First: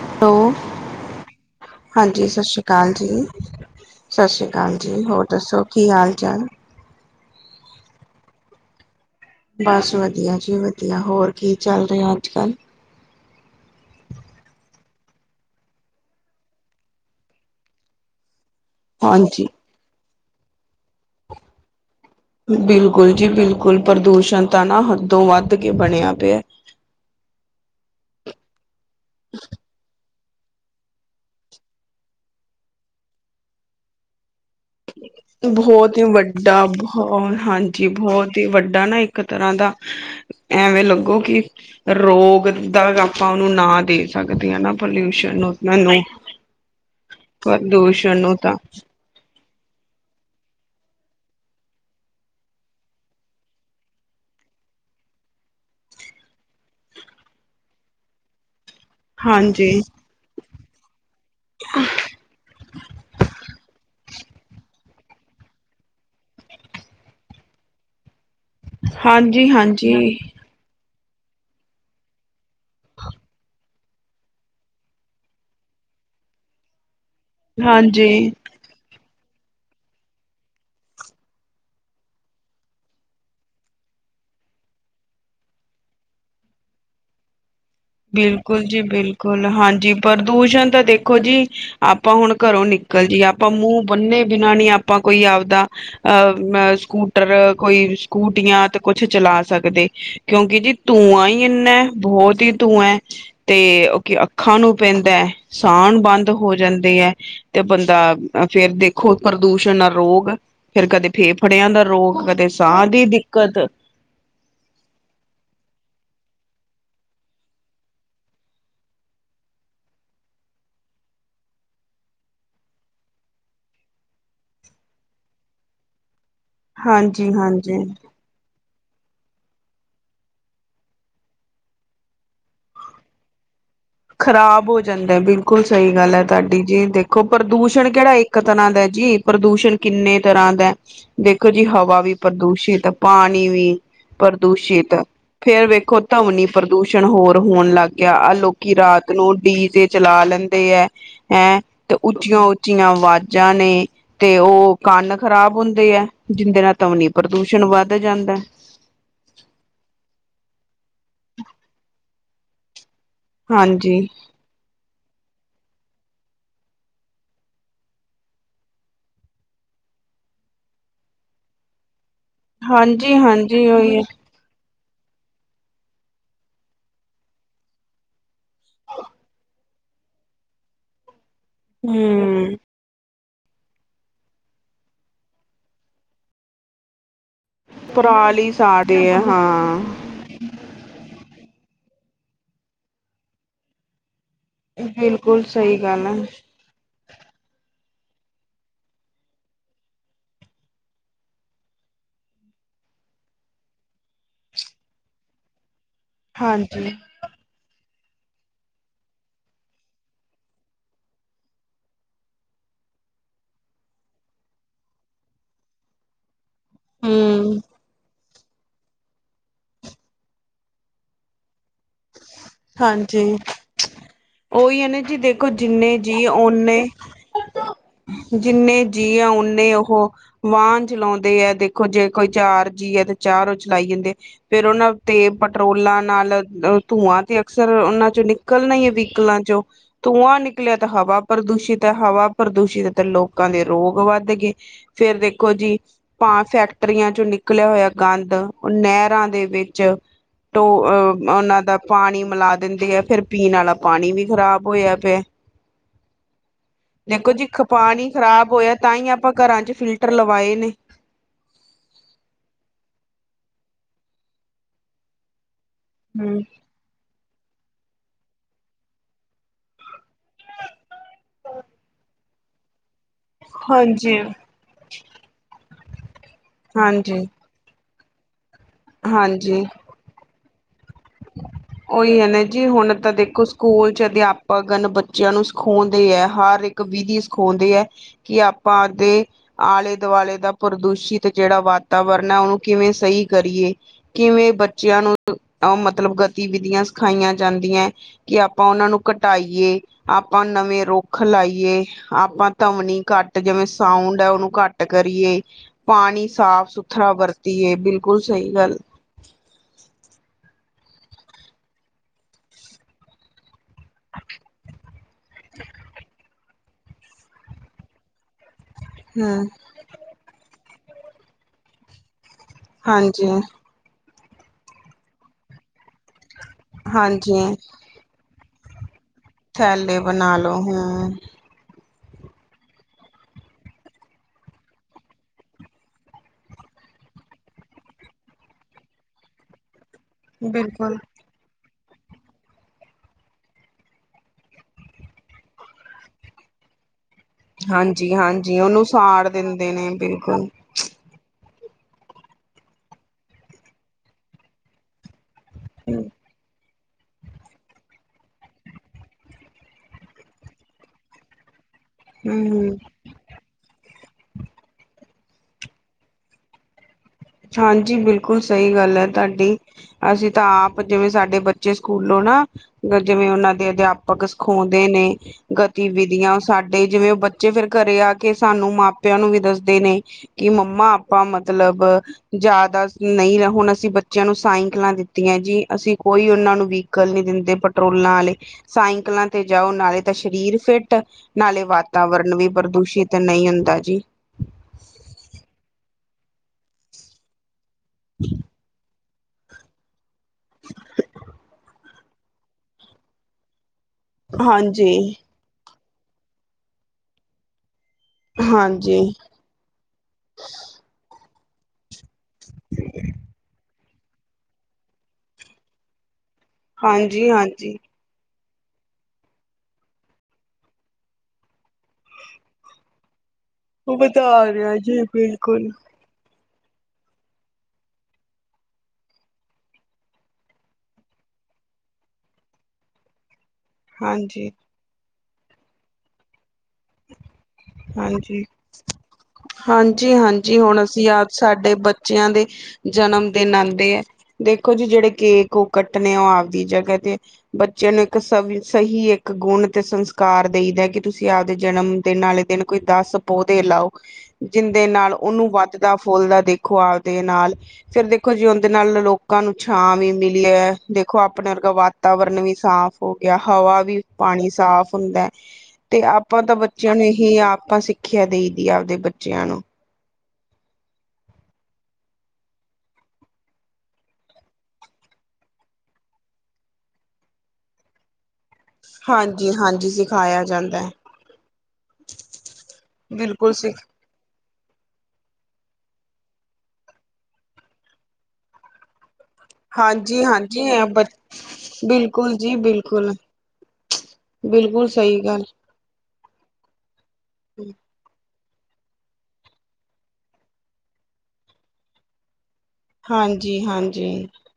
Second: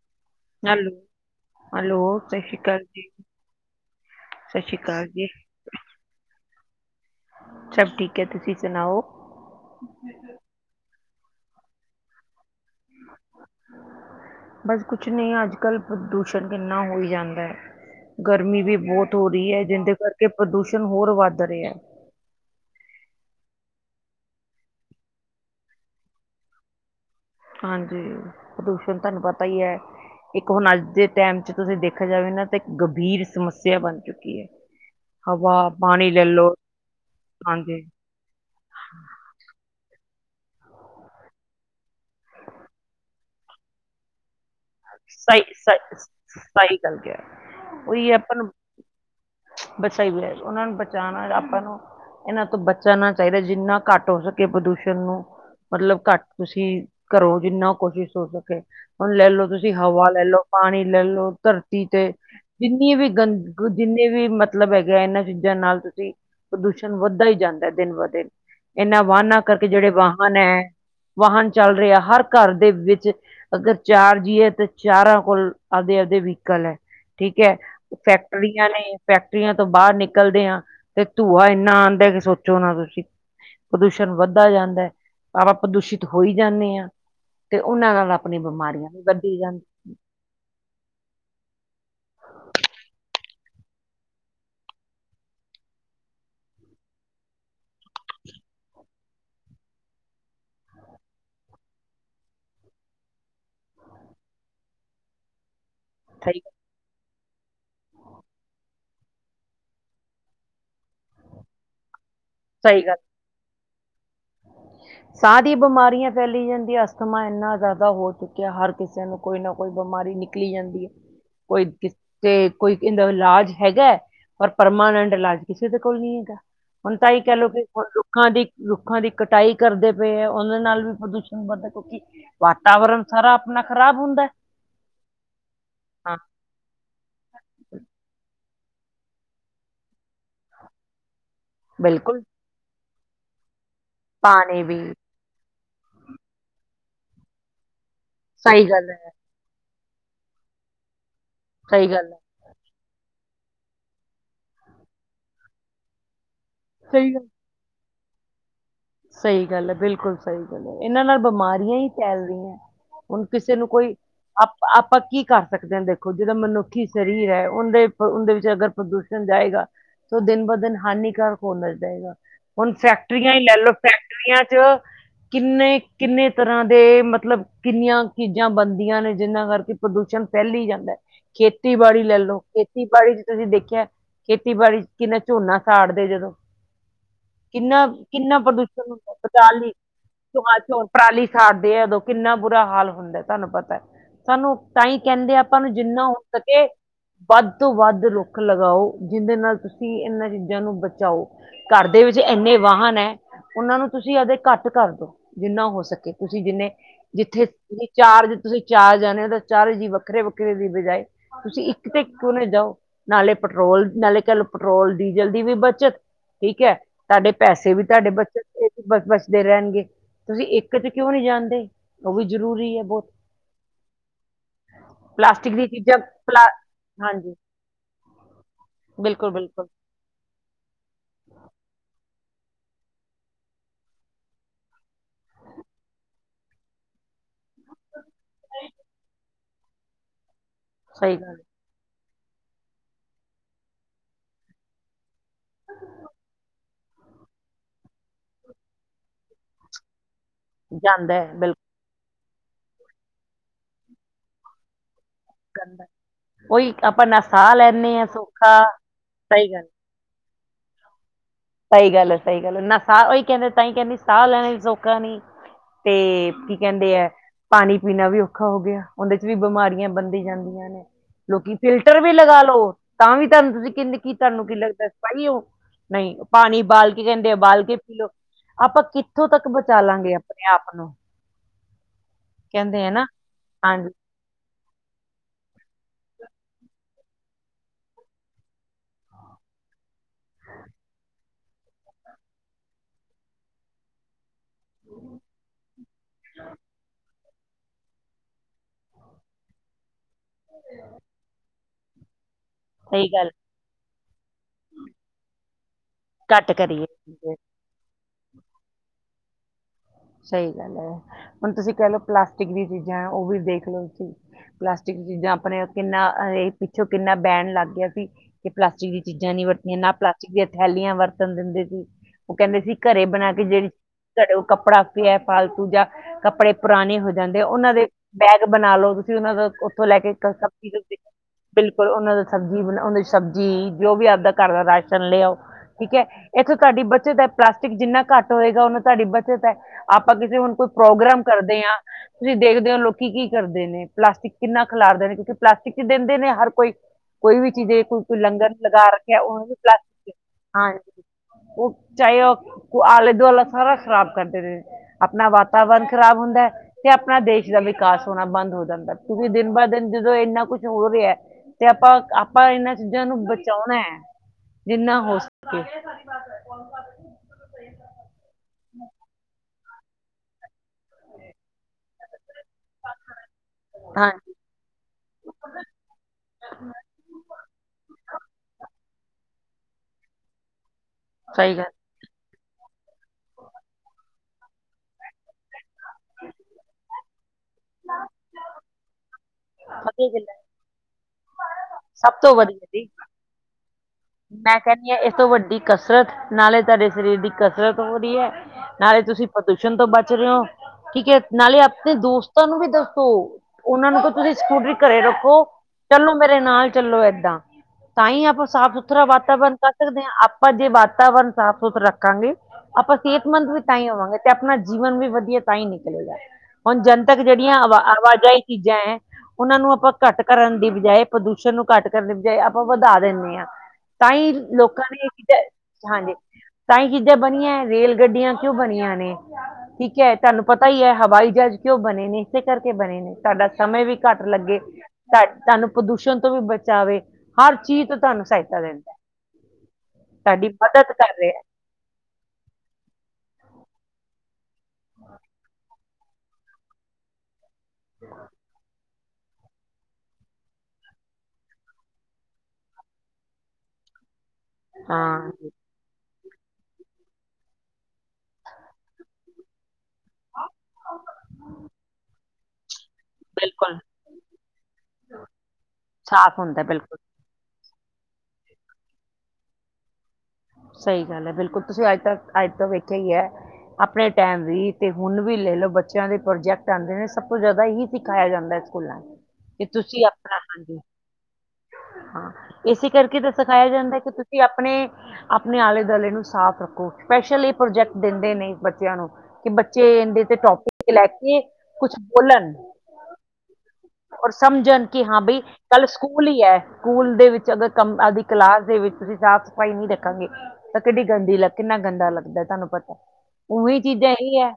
Hello hello ਹਾਂਜੀ ਸਤਿ ਸ਼੍ਰੀ ਕਾਲ ਜੀ। ਸਤਿ ਸ਼੍ਰੀ ਕਾਲ ਜੀ, ਹੋਰ ਦੱਸੋ ਕੀ ਹਾਲ ਚਾਲ? ਸਭ ਠੀਕ ਹੈ, ਤੁਸੀਂ ਸੁਣਾਓ? ਬਸ ਵਧੀਆ ਜੀ ਵਧੀਆ, ਹੋਰ ਕੀ ਚੱਲ ਰਿਹਾ ਅੱਜ-ਕੱਲ? ਬਸ ਕੁਛ ਨਹੀਂ ਅੱਜ ਕੱਲ੍ਹ ਪ੍ਰਦੂਸ਼ਣ ਕਿੰਨਾ ਹੋਈ ਜਾਂਦਾ ਹੈ, ਗਰ ਗਰਮੀ ਵੀ ਬਹੁਤ ਹੋ ਹਾਂਜੀ ਰਹੀ ਹੈ ਜਿਹਦੇ ਕਰਕੇ ਪ੍ਰਦੂਸ਼ਣ ਹੋਰ ਵੱਧ ਰਿਹਾ ਹੈ। ਬਿਲਕੁਲ ਜੀ ਬਿਲਕੁਲ। ਬਿਲਕੁਲ ਪ੍ਰਦੂਸ਼ਣ ਤਾਂ ਨਾ ਹਦੋਂ ਵੱਧ ਕੇ ਬਣਿਆ ਪਿਆ। ਹਾਂਜੀ ਪ੍ਰਦੂਸ਼ਣ ਤੁਹਾਨੂੰ ਪਤਾ ਹੀ ਹੈ। ਇੱਕ ਹੁਣ ਅੱਜ ਦੇ ਟਾਈਮ ਤੁਸੀਂ ਦੇਖਿਆ ਜਾਵੇ ਨਾ ਤਾਂ ਇੱਕ ਗੰਭੀਰ ਸਮੱਸਿਆ ਬਣ ਚੁੱਕੀ ਹੈ। ਠੀਕ। ਹਵਾ ਬਹੁਤ ਹੀ ਪਾਣੀ ਲੈ ਲਓ ਵੱਡਾ ਬਹੁਤ ਹਾਂਜੀ ਬਹੁਤ ਹੀ ਵੱਡਾ ਨਾ ਇੱਕ ਤਰ੍ਹਾਂ ਦਾ ਐਵੇਂ ਲੱਗੋ ਕਿ ਰੋਗ ਦਾ ਆਪਾਂ ਉਹਨੂੰ ਨਾ ਦੇ ਸਕ ਲਗਦੀਆਂ ਨਾ ਸਹੀ ਪੋਲਿਊਸ਼ਨ ਉਹਨਾਂ ਸਹੀ ਨੂੰ ਸਹੀ ਗੱਲ ਕਿਹਾ ਉਹੀ ਪ੍ਰਦੂਸ਼ਣ ਆਪਾਂ ਨੂੰ ਤਾਂ ਬਚਾਈ ਵੇ ਉਹਨਾਂ ਨੂੰ ਬਚਾਣਾ ਆਪਾਂ ਨੂੰ ਇਹਨਾਂ ਤੋਂ ਬਚਾਨਾ ਚਾਹੀਦਾ, ਜਿੰਨਾ ਘੱਟ ਹੋ ਸਕੇ ਪ੍ਰਦੂਸ਼ਣ ਨੂੰ ਮਤਲਬ ਘੱਟ ਤੁਸੀਂ ਘਰੋ ਜਿੰਨਾ ਕੋਸ਼ਿਸ਼ ਹੋ ਸਕੇ ਹੁਣ ਲੈ ਲਓ ਹਾਂਜੀ ਤੁਸੀਂ ਦੀ ਹਵਾ ਲੈਲੋ, ਪਾਣੀ ਲੈਲੋ ਧਰਤੀ ਤੇ ਜਿੰਨੀ ਵੀ ਗੰਦ ਜਿੰਨੇ ਵੀ ਮਤਲਬ ਹੈਗੇ ਇਹਨਾਂ ਚੀਜ਼ਾਂ ਨਾਲ ਤੁਸੀਂ ਪ੍ਰਦੂਸ਼ਣ ਵੱਧਦਾ ਹੀ ਜਾਂਦਾ ਦਿਨ ਬ ਦਿਨ। ਇਹਨਾਂ ਵਾਹਨਾਂ ਹਾਂਜੀ ਕਰਕੇ ਜਿਹੜੇ ਹਾਂਜੀ ਵਾਹਨ ਹੈ ਵਾਹਨ ਚੱਲ ਰਿਹਾ ਹਰ ਘਰ ਦੇ ਵਿੱਚ ਅਗਰ ਚਾਰ ਜੀ ਏ ਤੇ ਚਾਰਾਂ ਕੋਲ ਅਧੇ ਅਧੇ ਵਹੀਕਲ ਹੈ। ਠੀਕ ਹੈ, ਹਾਂਜੀ ਫੈਕਟਰੀਆਂ ਨੇ। ਫੈਕਟਰੀਆਂ ਤੋਂ ਬਾਹਰ ਨਿਕਲਦੇ ਆਂ ਤੇ ਧੂੰਆ ਇੰਨਾ ਆਔਦਾ ਕਿ ਸੋਚੋ ਨਾ ਤੁਸੀਂ। ਪ੍ਰਦੂਸ਼ਣ ਵੱਧਦਾ ਜਾਂਦਾ ਆਪਾਂ ਪ੍ਰਦੂਸ਼ਿਤ ਹੋ ਈ ਜਾਂਨੇ ਆ ਤੇ ਉਨਾਂ ਨਾਲ ਆਪਣੀ ਬਿਲਕੁਲ ਬਿਮਾਰੀਆਂ ਵੀ ਵ [unintelligible] ਹਾਂਜੀ ਪ੍ਰਦੂਸ਼ਣ ਤਾਂ ਦੇਖੋ ਜੀ ਆਪਾਂ ਹੁਣ ਘਰੋਂ ਨਿਕਲ ਜੀਏ ਆਪਾਂ ਮੂੰਹ ਬੰਨੇ ਬਿਨਾਂ ਨੀ ਆਪਾਂ ਕੋਈ ਆਪਦਾ ਅ ਸਕੂਟਰ ਕੋਈ ਸਕੂ ਸਕੂਟੀਆਂ ਤੇ ਕੁੱਛ ਚਲਾ ਸਕਦੇ ਕਿਉਂਕਿ ਜੀ ਧੂੰਆਂ ਈ ਇੰਨਾ ਬੋਹਤ ਈ ਤੂੰਐ ਤੇ ਕੀ ਅੱਖਾਂ ਨੂੰ ਪੈਂਦਾ ਸਾਣ ਬੰਦ ਸਹੀ ਹੋ ਜਾਂਦੇ ਐ ਤੇ ਬੰਦਾ ਫੇਰ ਦੇਖੋ ਪ੍ਰਦੂਸ਼ਣ ਨਾਲ ਰੋਗ ਫੇਰ ਕਦੇ ਫੇਫੜਿਆਂ ਦਾ ਰੋਕ ਕਦੇ ਸਹੀ ਸਾਹ ਗੱਲ ਦੀ ਦਿੱਕਤ ਸਾਹ ਦੀ ਬਿਮਾਰੀਆਂ ਫੈਲੀ ਜਾਂਦੀ ਅਸਥਮਾ ਇੰਨਾ ਜਾਦਾ ਹੋ ਚੁੱਕਿਆ ਹਰ ਕਿਸੇ ਨੂੰ ਕੋਈ ਨਾ ਕੋਈ ਬਿਮਾਰੀ ਨਿਕਲੀ ਜਾਂਦੀ ਐ ਕੋਈ ਕਿਸਤੇ ਕੋਈ ਇੰਦਾ ਇਲਾਜ ਹੈਗਾ ਪਰ ਪਰਮਾਨੈਂਟ ਇਲਾਜ ਕਿਸੇ ਦੇ ਕੋਲ ਨੀ ਹੈਗਾ ਹੁਣ ਤਾਂ ਏਹੀ ਹਾਂਜੀ ਕੈ ਲੌ ਕਿ ਹਾਂਜੀ ਰੁੱਖਾਂ ਦੀ ਰੁੱਖਾਂ ਦੀ ਕਟਾਈ ਕਰਦੇ ਪਏ ਐ ਓਨਾ ਨਾਲ ਵੀ ਪ੍ਰਦੂਸ਼ਣ ਵੱਧਦਾ ਕਿਉਂਕਿ ਵਾਤਾਵਰਨ ਸਾਰਾ ਆਪਣਾ ਖਰਾਬ ਹੁੰਦਾ ਹੈ ਖ਼ਰਾਬ ਹੋ ਜਾਂਦਾ ਬਿਲਕੁਲ ਸਈ ਗੱਲ ਹਾਂ। ਐ ਤੁਹਾਡੀ ਜੀ ਦੇਖੋ ਪ੍ਰਦੂਸ਼ਣ ਕਿਹੜਾ ਇੱ ਕ ਤਰ੍ਹਾਂ ਦਾ ਜੀ ਪ੍ਰਦੂਸ਼ਣ ਕਿੰਨੇ ਤਰ੍ਹਾਂ ਦਾ ਦੇਖੋ ਜੀ ਹਵਾ ਵੀ ਬਿਲਕੁਲ ਪ੍ਰਦੂਸ਼ਿਤ, ਪਾਣੀ ਵੀ ਪਾਣੀ ਵੀ ਪ੍ਰਦੂਸ਼ਿਤ ਫਿਰ ਵੇਖੋ ਧਵਨੀ ਪ੍ਰਦੂਸ਼ਣ ਹੋਰ ਹੋਣ ਲੱਗ ਗਿਆ ਆਹ ਸਹੀ ਲੋਕੀ ਗੱਲ ਹੈ ਰਾਤ ਨੂੰ ਡੀਜੇ ਚਲਾ ਲੈਂਦੇ ਐ ਹੈ ਸਹੀ ਤੇ ਗੱਲ ਹੈ ਉੱਚੀਆਂ-ਉੱਚੀਆਂ ਅਵਾਜ਼ਾਂ ਨੇ ਤੇ ਓ ਕੰਨ ਖ਼ਰਾਬ ਹੁੰਦੇ ਐ ਜਿੰਦੇ ਨਾਲ ਧਵਨੀ ਪ੍ਰਦੂਸ਼ਣ ਵੱਧ ਜਾਂਦਾ। ਸਈ ਗੱਲ ਹੈ ਬਿਲਕੁੱਲ ਸਈ ਗੱਲ ਐ ਏਨਾਂ ਨਾਲ ਬਿਮਾਰੀਆਂ ਈ ਫੈਲ ਰੀਐ ਹੁਣ ਕਿਸੇ ਨੂੰ ਕੋਈ ਹਾਂਜੀ ਆਪ ਆਪਾਂ ਕੀ ਕਰ ਸਕਦੇ ਆ ਦੇਖੋ ਜੇੜਾ ਮਨੁੱਖੀ ਸਰੀਰ ਐ ਉਂਦੇ ਉਂਦੇ ਵਿੱਚ ਅਗਰ ਪ੍ਰਦੂਸ਼ਣ ਜਾਏਗਾ ਤੇ ਓ ਦਿਨ ਬ ਦਿਨ ਹਾਨੀਕਾਰਕ ਹੂੰਦਾ ਜਾਏਗਾ ਹੁਣ ਹਾਂਜੀ ਫੈਕਟਰੀਆਂ ਈ ਲੈ ਹਾਂਜੀ ਲੌ ਉਹੀ ਹੈ ਫੈਕਟਰੀਆਂ ਚ ਕਿੰਨੇ-ਕਿੰਨੇ ਤਰ੍ਹਾਂ ਦੇ ਮਤਲਬ ਕਿੰਨੀਆਂ ਚੀਜ਼ਾਂ ਬਣਦੀਆਂ ਨੇ ਜਿਨਾਂ ਕਰਕੇ ਪ੍ਰਦੂਸ਼ਣ ਫੈਲੀ ਜਾਂਦਾ ਖੇਤੀਬਾੜੀ ਲਓ ਹਮ ਖੇਤੀਬਾੜੀ ਤੁਸੀਂ ਦੇਖਿਆ ਖੇਤੀਬਾੜੀ ਚ ਕਿੰਨਾ ਝੋਨਾ ਸਾੜਦੇ ਜਦੋਂ ਕਿੰਨਾ-ਕਿੰਨਾ ਪਰਾਲੀ ਪ੍ਰਦੂਸ਼ਣ ਸਾੜਦੇ ਹੁੰਦਾ ਆ ਹਾਂ [unintelligible] ਪਰਾਲੀ ਸਾਡਦੇ ਆ ਓਦੋਂ ਕਿੰਨਾ ਬੁਰਾ ਹਾਲ ਹੁੰਦਾ ਤੁਹਾਨੂੰ ਪਤਾ ਸਾਨੂੰ ਤਾਂ ਹੀ ਕੈਦੇ ਬਿਲਕੁਲ ਆਪਾਂ ਨੂੰ ਸਹੀ ਗੱਲ ਜਿੰਨਾ ਹੈ ਹੋ ਸਕੇ ਵੱਧ ਤੋਂ ਵੱਧ ਰੁੱਖ ਲਗਾਓ ਜੀਂਦੇ ਨਾਲ ਤੁਸੀਂ ਏਨਾਂ ਚੀਜ਼ਾਂ ਨੂੰ ਬਚਾਓ ਕਰਦੇ ਵਿਚ ਏਨੇ ਵਾਹਨ ਐ ਉਨਾਂ ਨੂੰ ਤੁਸੀਂ ਅਦੇ ਘੱਟ ਕਰਦੋ ਜਿੰਨਾ ਹੋ ਸਕੇ ਤੁਸੀਂ ਜਿੰਨੇ ਹਾਂਜੀ ਜਿੱਥੇ ਚਾਰ ਜੇ ਤੁਸੀਂ ਚਾਰ ਜਾਣੇ ਓ ਤਾਂ ਚਾਰੇ ਜੀ ਵੱਖਰੇ-ਵੱਖਰੇ ਦੀ ਬਜਾਏ ਤੁਸੀਂ ਇੱਕ ਤੇ ਇੱਕਨ ਜਾਓ ਨਾਲੇ ਪੈਟਰੋਲ ਨਾਲੇ ਕੈ ਲੌ ਪੈਟਰੋਲ ਡੀਜ਼ਲ ਦੀ ਵੀ ਬੱਚਤ ਠੀਕ ਐ ਤੁਹਾਡੇ ਹਮ ਪੈਸੇ ਵੀ ਤੁਹਾਡੇ ਬੱਚਤ [unintelligible] ਬਚ ਬਚਦੇ ਰੈਣਗੇ ਤੁਸੀਂ ਇੱਕ ਚ ਕਿਉਂ ਨੀ ਜਾਂਦੇ ਓ ਵੀ ਜ਼ਰੂਰੀ ਐ ਬੋਤ ਓਹੀ ਐ ਨਾ ਜੀ ਦੇਖੋ ਜਿੰਨੇ ਜੀ ਪਲਾ ਓਨੇ ਹਾਂਜੀ ਜਿੰਨੇ ਜੀਅ ਆ ਬਿਲਕੁਲ ਬਿਲਕੁਲ ਓਨੇ ਓਹ ਵਾਹਨ ਚਲਾਉਂਦੇ ਐ ਦੇਖੋ ਜੇ ਕੋਈ ਚਾਰ ਜੀ ਐ ਤੇ ਚਾਰ ਓ ਚਲਾਈ ਜਾਂਦੇ ਫਿਰ ਓਨਾਂ ਤੇ ਪੈਟਰੋਲਾਂ ਨਾਲ ਧੂੰਆਂ ਤੇ ਅਕਸਰ ਓਨਾ ਚੋਂ ਨਿਕਲਣਾ ਈ ਐ ਵੀਕਲਾਂ ਚੋਂ ਧੂੰਆਂ ਨੀ ਨਿਕਲਾ ਤਾਂ ਸਹੀ ਹਵਾ ਗੱਲ ਪ੍ਰਦੂਸ਼ਿਤ ਐ ਹਵਾ ਪ੍ਰਦੂਸ਼ਿਤ ਤੇ ਲੋਕਾਂ ਦੇ ਰੋਗ ਵੱਧ ਗੇ ਫਿਰ ਦੇਖੋ ਜੀ ਭਾ ਫੈਕਟਰੀਆਂ ਚ ਨਿਕਲਿਆ ਹੋਇਆ ਗੰਦ ਓ ਨੇਰਾਂ ਦੇ ਵਿੱਚ ਟੋ ਹੈ। ਜਾਂਦਾ ਹੈ ਅ ਓਨਾਂ ਬਿਲਕੁਲ ਦਾ ਪਾਣੀ ਮਿਲਾ ਦਿੰਦੇ ਆ ਫਿਰ ਪੀਣ ਆਲਾ ਪਾਣੀ ਵੀ ਖ਼ਰਾਬ ਹੋਇਆ ਪਿਆ। ਗੰਦਾ। ਦੇਖੋ ਜੀ ਖ ਪਾਣੀ ਖ਼ਰਾਬ ਸੌਖਾ ਹੋਇਆ ਤਾਂ ਈ ਆਪਾਂ ਘਰਾਂ ਚ ਫਿਲਟਰ ਲਵਾਏ ਨੇ ਸਈ ਗੱਲ ਐ ਸਈ ਗੱਲ ਨਾ ਸਾਹ ਓਹੀ ਕੈਂਦੀ ਤਾਂਹੀ ਕੈਂਦੀ ਸਾਹ ਲੈਣਾ ਵੀ ਸੌਖਾ ਨੀ ਤੇ ਹੂੰ, ਕੀ ਕੈਂਦੇ ਐ ਪਾਣੀ ਪੀਣਾ ਵੀ ਔਖਾ ਹੋ ਗਿਆ ਉਹਦੇ ਚ ਵੀ ਬਿਮਾਰੀਆਂ ਬਣਦੀ ਜਾਂਦੀਆਂ ਨੇ, ਲੋਕੀ ਫਿਲਟਰ ਵੀ ਲਗਾ ਲਓ। ਤਾਂ ਵੀ ਤੁਹਾਨੂੰ ਤੁਸੀਂ ਕਹਿੰਦੇ ਕੀ ਹਾਂਜੀ। ਤੁਹਾਨੂੰ ਕੀ ਲੱਗਦਾ ਭਾਈ ਉਹ ਨਹੀਂ ਪਾਣੀ ਬਾਲ ਕੇ ਹਾਂਜੀ, ਕਹਿੰਦੇ ਆ ਬਾਲ ਕੇ, ਆਪਾਂ ਕਿੱਥੋਂ ਤੱਕ ਹਾਂਜੀ। ਬਚਾਲਾਂਗੇ ਆਪਣੇ ਆਪ ਨੂੰ, ਉਹੀ ਹੈ ਨਾ ਜੀ ਕਹਿੰਦੇ ਹੈ ਹੁਣ ਨਾ ਤਾਂ ਦੇਖੋ ਹਾਂਜੀ ਸਕੂਲ ਚ ਅਧਿਆਪਕ ਬੱਚਿਆਂ ਨੂੰ ਸਕੂਲ ਸਿਖਾਦੇ ਹੈ ਹਰ ਇੱਕ ਵਿਧੀ ਸਿਖਾਉਂਦੇ ਹੈ ਕਿ ਆਪਾਂ ਦੇ ਆਲੇ ਦੁਆਲੇ ਦਾ। ਪ੍ਰਦੂਸ਼ਿਤ ਜਿਹੜਾ ਵਾਤਾਵਰਨ ਹੈ ਉਹਨੂੰ ਕਿਵੇਂ ਸਹੀ ਕਰੀਏ ਕਿਵੇਂ? ਬੱਚਿਆਂ ਨੂੰ ਉਹ ਮਤਲਬ ਗ ਸਿਖਾਈਆਂ ਜਾਂਦੀਆਂ ਕਿ ਆਪਾਂ ਉਹਨਾਂ ਨੂੰ ਘਟਾਈਏ, ਆਪਾਂ ਨਵੇਂ ਰੁੱਖ ਲਾਈਏ ਆਪਾਂ ਧਵਨੀ ਸਹੀ ਗੱਲ ਘੱਟ ਜਿਵੇਂ ਸਾਊਂ ਉਹਨੂੰ ਘੱਟ ਕਰੀਏ ਪਾਣੀ ਘੱਟ ਸਾਫ ਸੁਥਰਾ ਕਰੀਏ ਵਰਤੀਏ ਬਿਲਕੁਲ, ਬਿਲਕੁਲ ਸਹੀ ਗੱਲ ਐ। ਸਹੀ ਗੱਲ ਹੈ ਹੁਣ ਤੁਸੀਂ ਕਹਿ ਲਓ ਪਲਾਸਟਿਕ ਦੀਆਂ ਚੀਜ਼ਾਂ ਉਹ ਵੀ ਦੇਖ। ਪਲਾਸਟਿਕ ਚੀਜ਼ਾਂ ਆਪਣੇ ਕਿੰਨਾ ਇਹ ਪਿੱਛੋਂ ਕਿੰਨਾ ਬਹਿਣ ਲੱਗ ਗਿਆ ਸੀ। ਕਿ ਪਲਾਸਟਿਕ ਦੀ ਚੀਜ਼ਾਂ ਨੀ ਹਮ ਵਰਤੀਆਂ ਨਾ ਪਲਾਸਟਿਕ ਦੀਆਂ ਥੈਲੀਆਂ ਵਰਤਣ ਦਿੰਦੇ ਸੀ। ਉਹ ਕਹਿੰਦੇ ਸੀ ਘਰੇ ਹਾਂਜੀ ਬਣਾ ਕੇ ਜਿਹੜੀ ਘ ਕੱਪੜਾ ਪਿਆ ਫਾਲਤੂ ਜਾਂ, ਕੱਪੜੇ ਪੁਰਾਣੇ ਹੋ ਜਾਂਦੇ ਹਾਂਜੀ ਉਹਨਾਂ ਦੇ ਬੈਗ ਬਣਾ ਲਓ। ਉਹਨਾਂ ਦਾ ਉੱਥੋਂ ਥੈਲੇ ਲੈ ਕੇ ਬਣਾ ਲੋ ਸੀ ਹੂੰ ਬਿਲਕੁਲ ਉਹਨਾਂ ਦਾ ਸਬਜ਼ੀ ਬਣਾਓ ਉਹ ਦੀ ਸਬਜ਼ੀ ਜੋ ਵੀ ਆਪਦਾ ਘਰ ਦਾ ਰਾਸ਼ਨ ਲਿਆਓ ਠੀਕ ਹੈ ਇੱਥੋਂ ਘ- ਤੁਹਾਡੀ ਬੱਚਤ ਹੈ ਪਲਾਸਟਿਕ ਜਿੰਨਾ ਘੱਟ ਹੋਏਗਾ ਔਨੀ ਤੁਹਾਡੀ ਬੱਚਤ ਹੈ। ਆਪਾਂ ਕਿਸੇ ਹੁਣ ਕੋਈ ਬਿਲਕੁਲ ਪ੍ਰੋਗਰਾਮ ਕਰਦੇ ਹਾਂ। ਤੁਸੀਂ ਦੇਖਦੇ ਹੋ ਲੋਕੀ ਕੀ ਕਰਦੇ ਨੇ ਪਲਾਸਟਿਕ ਕਿੰਨਾ ਖਿਲਾਰਦੇ ਨੇ ਕਿਉਂਕਿ ਪਲਾਸਟਿਕ ਚ ਦਿੰਦੇ ਨੇ ਹਰ ਕੋਈ ਕੋਈ ਵੀ ਚੀਜ਼ ਕੋ ਕੋ ਲੰਗਰ ਹਾਂਜੀ-ਹਾਂਜੀ ਲਗਾ ਉਹਨੂੰ ਰੱਖਿਆ ਸਾੜ ਉਹ ਦਿੰਦੇ ਨੇ ਬਿਲਕੁਲ ਹਾਂ। ਉਹ ਚਾਹੇ ਉਹ ਆਲੇ ਦੁਆਲਾ ਸਾਰਾ ਖ਼ਰਾਬ ਕਰਦੇ ਆਪਣਾ ਵਾਤਾਵਰਣ ਖਰਾਬ ਹੁੰਦਾ। ਤੇ ਆਪਣਾ ਦੇਸ਼ ਦਾ ਵਿਕਾਸ ਹੋਣਾ ਬੰਦ ਹੋ ਜਾਂਦਾ ਕਿਉਂਕਿ ਦਿਨ ਬ ਦਿਨ ਜਦੋਂ ਇੰਨਾ ਕੁਛ ਹੋ ਰਿਹਾ। ਤੇ ਆਪਾਂ ਆਪਾਂ ਇਹਨਾਂ ਹੂੰ ਚੀਜ਼ਾਂ ਨੂੰ ਬਚਾਉਣਾ ਹੈ ਜਿੰਨਾ ਹੋ ਸਕੇ, ਇਹ ਸਾਰੀ ਬਾਤ ਹੈ ਕੌਣਸ, ਹਾਂਜੀ ਬਿਲਕੁਲ ਸਹੀ ਗੱਲ ਹੈ ਤੁਹਾਡੀ, ਅਸੀਂ ਤਾਂ ਆਪ ਜਿਵੇਂ ਸਾਡੇ ਬੱਚੇ ਸਕੂਲੋਂ ਨਾ, ਜਿਵੇਂ ਉਹਨਾਂ ਦੇ ਹਾਂ ਅਧਿਆਪਕ ਸਿਖਾਦੇ ਨੇ ਗਤੀ ਵਿਧੀਆਂ ਸਾਡੇ ਜਿਵੇਂ ਉਹ ਬੱਚੇ, ਫੇਰ ਘਰੇ ਆ ਕੇ ਸਾਨੂੰ ਮਾਪਿਆਂ ਨੂੰ ਵੀ ਦੱਸਦੇ ਨੇ ਕਿ ਮੰਮਾ ਆਪਾਂ ਸਹੀ ਗੱਲ ਮਤਲਬ? ਜ਼ਿਆਦਾ ਨਹੀਂ ਹੁਣ ਅਸੀਂ ਬੱਚਿਆਂ ਨੂੰ ਸਾਇਕਲਾਂ ਦਿੱਤੀਆਂ ਜੀ ਅਸੀਂ ਕੋਈ ਉਹਨਾਂ ਨੂੰ ਵੀਹੀਕਲ ਨੀ ਦਿੰਦੇ। ਪੈਟਰੋਲਾਂ ਵਾਲੇ ਸਾਈਕਲਾਂ ਤੇ ਜਾਓ ਨਾਲੇ ਵਧੀਆ ਤਾਂ ਗੱਲ ਹੈ ਸਰੀਰ ਫਿੱਟ ਨਾਲੇ ਸਭ ਵਾਤਾਵਰਨ ਤੋਂ ਵੀ ਵਧੀਆ ਜੀ ਪ੍ਰਦੂਸ਼ਿਤ ਨਹੀਂ ਹੁੰਦਾ ਜੀ। ਮੈਂ ਕਹਿੰਦੀ ਆ ਇਸ ਤੋਂ ਵੱਡੀ ਕਸਰਤ ਨਾਲੇ ਤੁਹਾਡੇ ਸਰੀਰ ਦੀ ਕਸਰਤ, ਹੋ ਰਹੀ ਹੈ ਨਾਲੇ ਤੁਸੀਂ ਪ੍ਰਦੂਸ਼ਣ ਤੋਂ ਬਚ ਰਹੇ ਹੋ ਠੀਕ ਹੈ ਨਾਲੇ ਆਪਾਂ, ਤੇ ਦੋਸਤਾਂ ਨੂੰ ਵੀ ਦੱਸੋ ਉਹਨਾਂ ਨੂੰ ਕਿ ਤੁਸੀਂ ਸਕੂਟਰੀ ਹਾਂਜੀ ਘਰੇ ਰੱਖੋ? ਚਲੋ ਮੇਰੇ ਨਾਲ ਚੱਲੋ ਏਦਾਂ ਤਾਂ ਹੀ ਆਪਾਂ ਸਾਫ਼ ਸੁ ਹਾਂਜੀ ਰਾ ਵਾਤਾਵਰਨ ਕਰ ਸਕਦੇ ਹਾਂ ਆਪਾਂ ਜੇ ਵਾਤਾਵਰਨ ਸਾਫ਼ ਸੁਥਰਾ ਰੱਖਾਂਗੇ ਆਪਾਂ ਸਿਹਤਮੰਦ, ਤਾਂ ਹੀ ਹੋਵਾਂਗੇ ਤੇ ਆਪਣਾ ਜੀਵਨ ਵੀ ਵਧੀਆ ਤਾਂ ਹੀ ਨਿਕਲੇਗਾ ਹੁਣ ਜਨਤਕ ਹਾਂਜੀ ਜਿਹੜੀਆਂ ਹਾਂਜੀ ਆਵਾ ਆਵਾਜਾਂ ਚੀਜਾ ਐ, ਉਹਨਾਂ ਨੂੰ ਆਪਾਂ ਘੱਟ ਕਰਨ ਦੀ ਬਜਾਏ ਪ੍ਰਦੂਸ਼ਣ ਨੂੰ ਘੱਟ ਕਰਨ ਦੀ ਬਜਾਏ ਆਪਾਂ ਵਧਾ ਦਿੰਦੇ ਹਾਂ। ਉਹ ਤਾਂ ਹੀ ਵਧਾ ਰਿਹਾ ਲੋਕਾਂ ਜੀ ਨੇ ਕਿਤੇ ਬਿਲਕੁਲ ਹਾਂਜੀ। ਤਾਂ ਹੀ ਚੀਜ਼ਾਂ ਬਣੀਆਂ ਰੇਲ ਗੱਡੀਆਂ ਕਿਉਂ ਬਣੀਆਂ ਨੇ ਠੀਕ ਹੈ ਤੁਹਾਨੂੰ ਪਤਾ ਹੀ ਹੈ ਹਵਾਈ ਜਹਾਜ਼ ਕਿਉਂ ਬਣੇ ਨੇ ਇਸੇ ਕਰਕੇ ਬਣੇ ਨੇ ਸਾਡਾ, ਸਮੇਂ ਵੀ ਘੱਟ ਹਾਂਜੀ ਲੱਗੇ ਤੁਹਾਨੂੰ ਪ੍ਰਦੂਸ਼ਣ ਤੋਂ ਵੀ ਬਚਾਵੇ ਹਰ ਚੀਜ਼ ਤੋਂ ਤੁਹਾਨੂੰ ਸਾਈਤ, ਹਾਂਜੀ-ਹਾਂਜੀ ਹੁਣ ਮਦਦ ਅਸੀਂ ਕਰ ਆਪ ਰਿਹਾ ਹੈ। ਸਾਡੇ ਬੱਚਿਆਂ ਦੇ ਜਨਮ ਦਿਨ, ਆਦੇ ਆ ਦੇਖੋ ਜੀ ਜਿਹੜੇ ਕੇਕ ਉਹ ਕੱਟਣੇ ਆ ਉਹ ਆਪਦੀ ਜਗ੍ਹਾ ਤੇ, ਬੱਚਿਆਂ ਨੂੰ ਇੱਕ ਸਵ ਸਹੀ ਇੱਕ ਗੁਣ ਤੇ ਸੰਸਕਾਰ ਦੇਈ ਦਾ ਕਿ ਤੁਸੀਂ ਆਪਦੇ, ਜਨਮ ਦਿਨ ਆਲ਼ੇ ਦਿਨ ਕੋਈ ਦਸ ਪੌਦੇ ਲਾਓ ਜਿੰਦੇ ਨਾਲ ਹਾਂ ਉਹਨੂੰ ਵਾਤਾ। ਫੁੱਲ ਦਾ ਦੇਖੋ ਆਪਦੇ ਨਾਲ ਫੇਰ ਦੇਖੋ ਜੀ ਉਹਦੇ ਨਾਲ ਲੋਕਾਂ ਨੂੰ। ਛਾਂ ਵੀ ਮਿਲੀ ਹੈ ਦੇਖੋ ਆਪਣਾਂ ਤੋਂ ਵਾਤਾਵਰਨ ਵੀ ਸਾਫ਼। ਹੋ ਗਿਆ ਬਿਲਕੁਲ ਹਵਾ ਵੀ ਪਾਣੀ ਸਾਫ਼ ਹੁੰਦਾ ਤੇ ਸਾਫ਼ ਆਪਾਂ ਤਾਂ ਹੁੰਦਾ ਹੈ, ਬੱਚਿਆਂ ਬਿਲਕੁਲ ਨੂੰ ਇਹੀ। ਆਪਾਂ ਸਿੱਖਿਆ ਦੇ ਦੀ ਆਪਦੇ ਬੱਚਿਆਂ ਨੂੰ? ਸਹੀ ਗੱਲ ਹੈ ਬਿਲਕੁਲ ਤੁਸੀਂ ਅੱਜ ਤੱਕ ਅੱਜ ਤੋਂ ਵੇਖਿਆ ਹੀ ਹੈ। ਆਪਣੇ ਟਾਈਮ ਵੀ ਤੇ ਹੁਣ ਵੀ ਲੈ ਲਓ ਬੱਚਿਆਂ ਦੇ ਪ੍ਰੋਜੈਕਟ ਆਉਂਦੇ ਨੇ ਸਭ ਤੋਂ ਜ਼ਿਆਦਾ ਹੀ ਸਿਖਾਇਆ ਜਾਂਦਾ ਹੈ। ਫੁੱਲਾਂ ਵੀ ਹਾਂਜੀ-ਹਾਂਜੀ ਤੁਸੀਂ ਆਪਣਾ ਸਿਖਾਇਆ ਹਾਂਜੀ। ਜਾਂਦਾ ਹੈ ਹਾਂ ਇਸੇ ਕਰਕੇ ਤਾਂ ਬਿਲਕੁਲ ਸਿਖਾਇਆ ਸਿਖ ਜਾਂਦਾ ਕਿ ਤੁਸੀਂ ਆਪਣੇ? ਆਪਣੇ ਆਲੇ ਦੁਆਲੇ ਨੂੰ ਸਾਫ਼ ਰੱਖੋ। ਸਪੈਸ਼ਲ ਇਹ ਪ੍ਰੋਜੈਕਟ ਦਿੰਦੇ ਨੇ ਬੱਚਿਆਂ ਨੂੰ। ਕਿ ਬੱਚੇ ਇਹਦੇ ਤੇ ਹਾਂਜੀ-ਹਾਂਜੀ ਟੋਪਿਕ ਤੇ ਲੈ ਕੇ ਕੁਛ ਬਿਲਕੁਲ ਬੋਲਣ। ਜੀ ਬਿਲਕੁਲ, ਔਰ ਸਮਝਣ ਬਿਲਕੁਲ ਕਿ ਸਹੀ ਹਾਂ ਬਾਈ ਗੱਲ। ਕੱਲ। ਸਕੂਲ ਹੀ ਹੈ ਸਕੂਲ ਦੇ ਵਿੱਚ ਅਗਰ ਕੰਮ ਆਦਿ ਆਵਦੀ ਕਲਾਸ ਦੇ ਵਿੱਚ ਤੁਸੀਂ ਸਾਫ਼ ਸਫਾਈ ਨਹੀਂ ਰੱਖਾਂਗੇ ਤਾਂ ਕਿੰਡੀ ਗੰਦੀ ਲੱਗਦੀ ਕਿੰਨਾ ਗੰਦਾ ਲੱਗਦਾ ਤੁਹਾਨੂੰ ਪਤਾ ਉਹੀ ਹਾਂਜੀ-ਹਾਂਜੀ, ਚੀਜ਼ਾਂ ਹੈਗੀ ਹੈ।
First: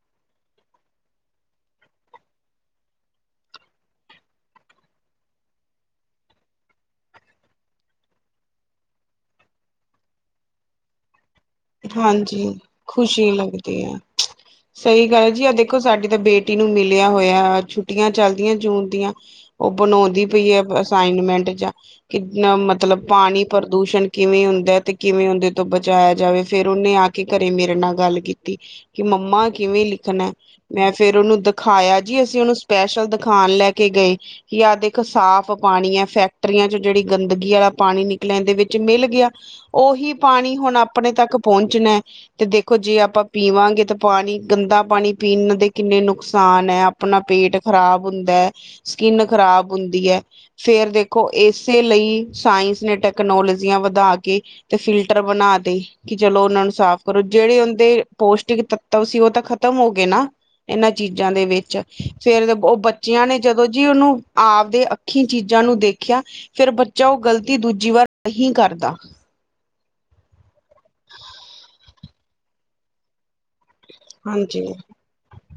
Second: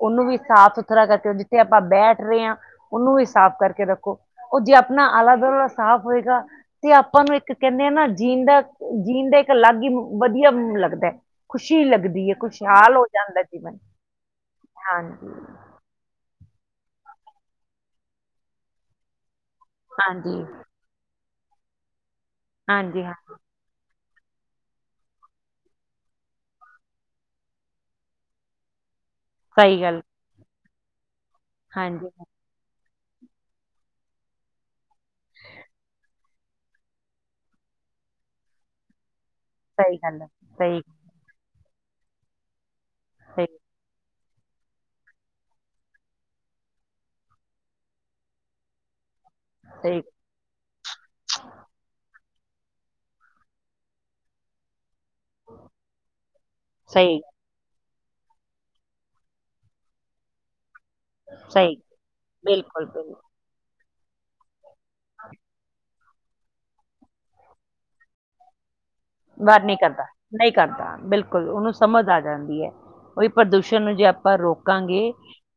ਉਹਨੂੰ ਵੀ ਸਾਫ ਸੁਥਰਾ ਕਰਕੇ ਜਿੱਥੇ ਆਪਾਂ ਬੈਠ ਰਹੇ ਹਾਂ ਉਹਨੂੰ ਵੀ ਸਾਫ਼ ਕਰਕੇ ਰੱਖੋ। ਉਹ ਜੇ ਆਪਣਾ ਆਲਾ ਦੁਆਲਾ ਸਾਫ਼ ਹੋਏਗਾ ਤੇ ਆਪਾਂ ਨੂੰ ਇੱਕ ਕਹਿੰਦੇ ਆ ਨਾ ਜੀਣ ਦਾ ਜੀਣ ਦਾ। ਇੱਕ ਅਲੱਗ ਹੀ ਵਧੀਆ ਨੂੰ ਲੱਗਦਾ। ਖੁਸ਼ੀ ਲੱਗਦੀ ਹੈ ਹਾਂਜੀ ਖੁਸ਼ਹਾਲ ਹੋ ਖੁਸ਼ੀ ਜਾਂਦਾ ਜੀਵਨ ਲੱਗਦੀ ਹੈ ਸਹੀ ਗੱਲ ਹਾਂਜੀ ਜੀ ਆ ਦੇਖੋ ਸਾਡੀ ਤਾਂ ਬੇਟੀ। ਬੇਟੀ ਨੂੰ ਮਿਲਿਆ ਹੋਇਆ ਛੁੱਟੀਆਂ ਚਲਦੀਆਂ ਜੂਨ ਦੀਆਂ। ਉਹ ਬਣਾਉਂਦੀ ਹਾਂਜੀ ਪਈ ਹੈ ਅਸਾਈਨਮੈਂਟ ਜਾਂ ਕਿੰਨਾ ਮਤਲਬ ਹਾਂਜੀ ਹਾਂ ਪਾਣੀ, ਪ੍ਰਦੂਸ਼ਣ। ਕਿਵੇਂ ਹੁੰਦਾ ਤੇ ਕਿਵੇਂ ਉਹਦੇ ਤੋਂ ਬਚਾਇਆ ਜਾਵੇ ਫੇਰ ਉਹਨੇ ਆ ਕੇ ਘਰੇ ਮੇਰੇ ਨਾਲ ਗੱਲ ਕੀਤੀ। ਕਿ ਮੰਮਾ ਸਹੀ ਕਿਵੇਂ ਗੱਲ ਲਿਖਣਾ ਹੈ। ਮੈਂ ਫੇਰ ਉਹਨੂੰ ਦਿਖਾਇਆ ਹਾਂਜੀ ਜੀ ਅਸੀਂ ਉਹਨੂੰ। ਸਪੈਸ਼ਲ ਦਿਖਾਣ ਲੈ ਕੇ ਗਏ ਕਿ ਆਹ ਦੇਖ ਸਾਫ਼ ਪਾਣੀ ਹੈ। ਫੈਕਟਰੀਆਂ 'ਚ ਜਿਹੜੀ ਗੰਦਗੀ ਵਾਲਾ। ਪਾਣੀ ਨਿਕਲੀਆਂ ਇਹ ਦੇ ਵਿੱਚ ਮਿਲ ਗਿਆ। ਸਹੀ ਉਹੀ ਗੱਲ ਹੈ ਪਾਣੀ ਹੁਣ ਸਹੀ ਆਪਣੇ ਤੱਕ ਪਹੁੰਚਣਾ ਤੇ ਦੇਖੋ ਜੇ ਆਪਾਂ ਸਹੀ ਪੀਵਾਂਗੇ ਤਾਂ। ਪਾਣੀ ਗੰਦਾ ਪਾਣੀ ਪੀਣ ਦੇ ਕਿੰਨੇ ਨੁਕਸਾਨ ਹੈ। ਆਪਣਾ ਪੇਟ ਖ਼ਰਾਬ ਹੁੰਦਾ ਹੈ। ਸਕਿੰਨ ਖ਼ਰਾਬ ਸਹੀ ਹੁੰਦੀ ਹੈ। ਫੇਰ ਦੇਖੋ ਇਸੇ ਲਈ? ਸਾਇੰਸ ਨੇ ਟੈਕਨੋਲੋਜੀਆਂ ਵਧਾ ਕੇ ਤੇ ਫਿਲਟਰ ਬਣਾ ਤੇ। ਕਿ ਚਲੋ ਉਹਨਾਂ ਨੂੰ ਸਾਫ਼ ਸਹੀ ਕਰੋ। ਜਿਹੜੇ ਉਹਦੇ ਪੋਸ਼ਟਿਕ ਤੱਤਵ ਸੀ ਉਹ ਤਾਂ ਖ਼ਤਮ ਹੋ ਗਏ ਨਾ। ਇਹਨਾਂ ਚੀਜ਼ਾਂ ਦੇ ਵਿੱਚ ਸਹੀ ਫੇਰ ਉਹ ਬਿਲਕੁਲ ਬਿਲਕੁਲ ਬੱਚਿਆਂ ਨੇ ਜਦੋਂ ਜੀ ਉਹਨੂੰ ਆਪਦੇ। ਅੱਖੀ ਚੀਜ਼ਾਂ ਨੂੰ ਦੇਖਿਆ ਫੇਰ ਬੱਚਾ ਉਹ ਗ਼ਲਤੀ ਦੂਜੀ ਵਾਰ ਨਹੀਂ ਕਰਦਾ। ਵਾਰ ਨਹੀਂ ਕਰਦਾ ਨਹੀਂ ਕਰਦਾ ਬਿਲਕੁਲ ਉਹਨੂੰ ਸਮਝ ਆ ਜਾਂਦੀ ਹੈ ਉਹੀ। ਪ੍ਰਦੂਸ਼ਣ ਨੂੰ ਜੇ ਆਪਾਂ ਹਾਂਜੀ ਰੋਕਾਂਗੇ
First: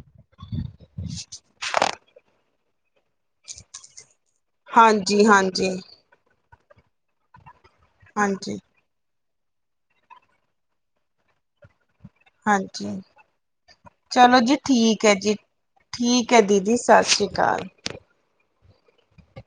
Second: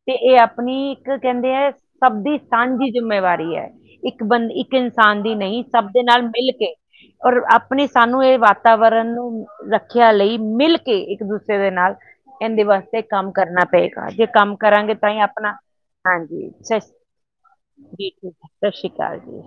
ਤੇ ਇਹ ਆਪਣੀ ਇੱਕ ਕਹਿੰਦੇ ਹੈ ਸਭ ਦੀ। ਸਾਂਝੀ ਜਿੰਮੇਵਾਰੀ ਹੈ ਇੱਕ ਬੰਦਾ ਇੱਕ ਇਨਸਾਨ ਹਾਂਜੀ ਦੀ ਨਹੀਂ ਹਾਂਜੀ ਸਭ ਦੇ ਨਾਲ ਮਿਲ। ਕੇ ਔਰ ਆਪਣੇ ਸਾਨੂੰ ਇਹ। ਹਾਂਜੀ ਕਰਨ ਨੂੰ ਰੱਖਿਆ ਲਈ ਮਿਲ ਕੇ ਇੱਕ ਦੂਸਰੇ ਦੇ ਨਾਲ। ਇਹਦੇ ਹਾਂਜੀ ਵਾਸਤੇ ਕੰਮ ਕਰਨਾ ਪਏਗਾ ਜੇ ਚਲੋ ਜੀ ਕੰਮ ਕਰਾਂਗੇ ਠੀਕ ਤਾਂ ਹੈ ਹੀ ਜੀ ਆਪਣਾ। ਠੀਕ ਹੈ ਹਾਂਜੀ ਦੀਦੀ ਸਤਿ ਸ਼੍ਰੀ ਅਕਾਲ ਠੀਕ ਹੈ ਜੀ। ਸਤਿ ਸ੍ਰੀ ਅਕਾਲ ਜੀ।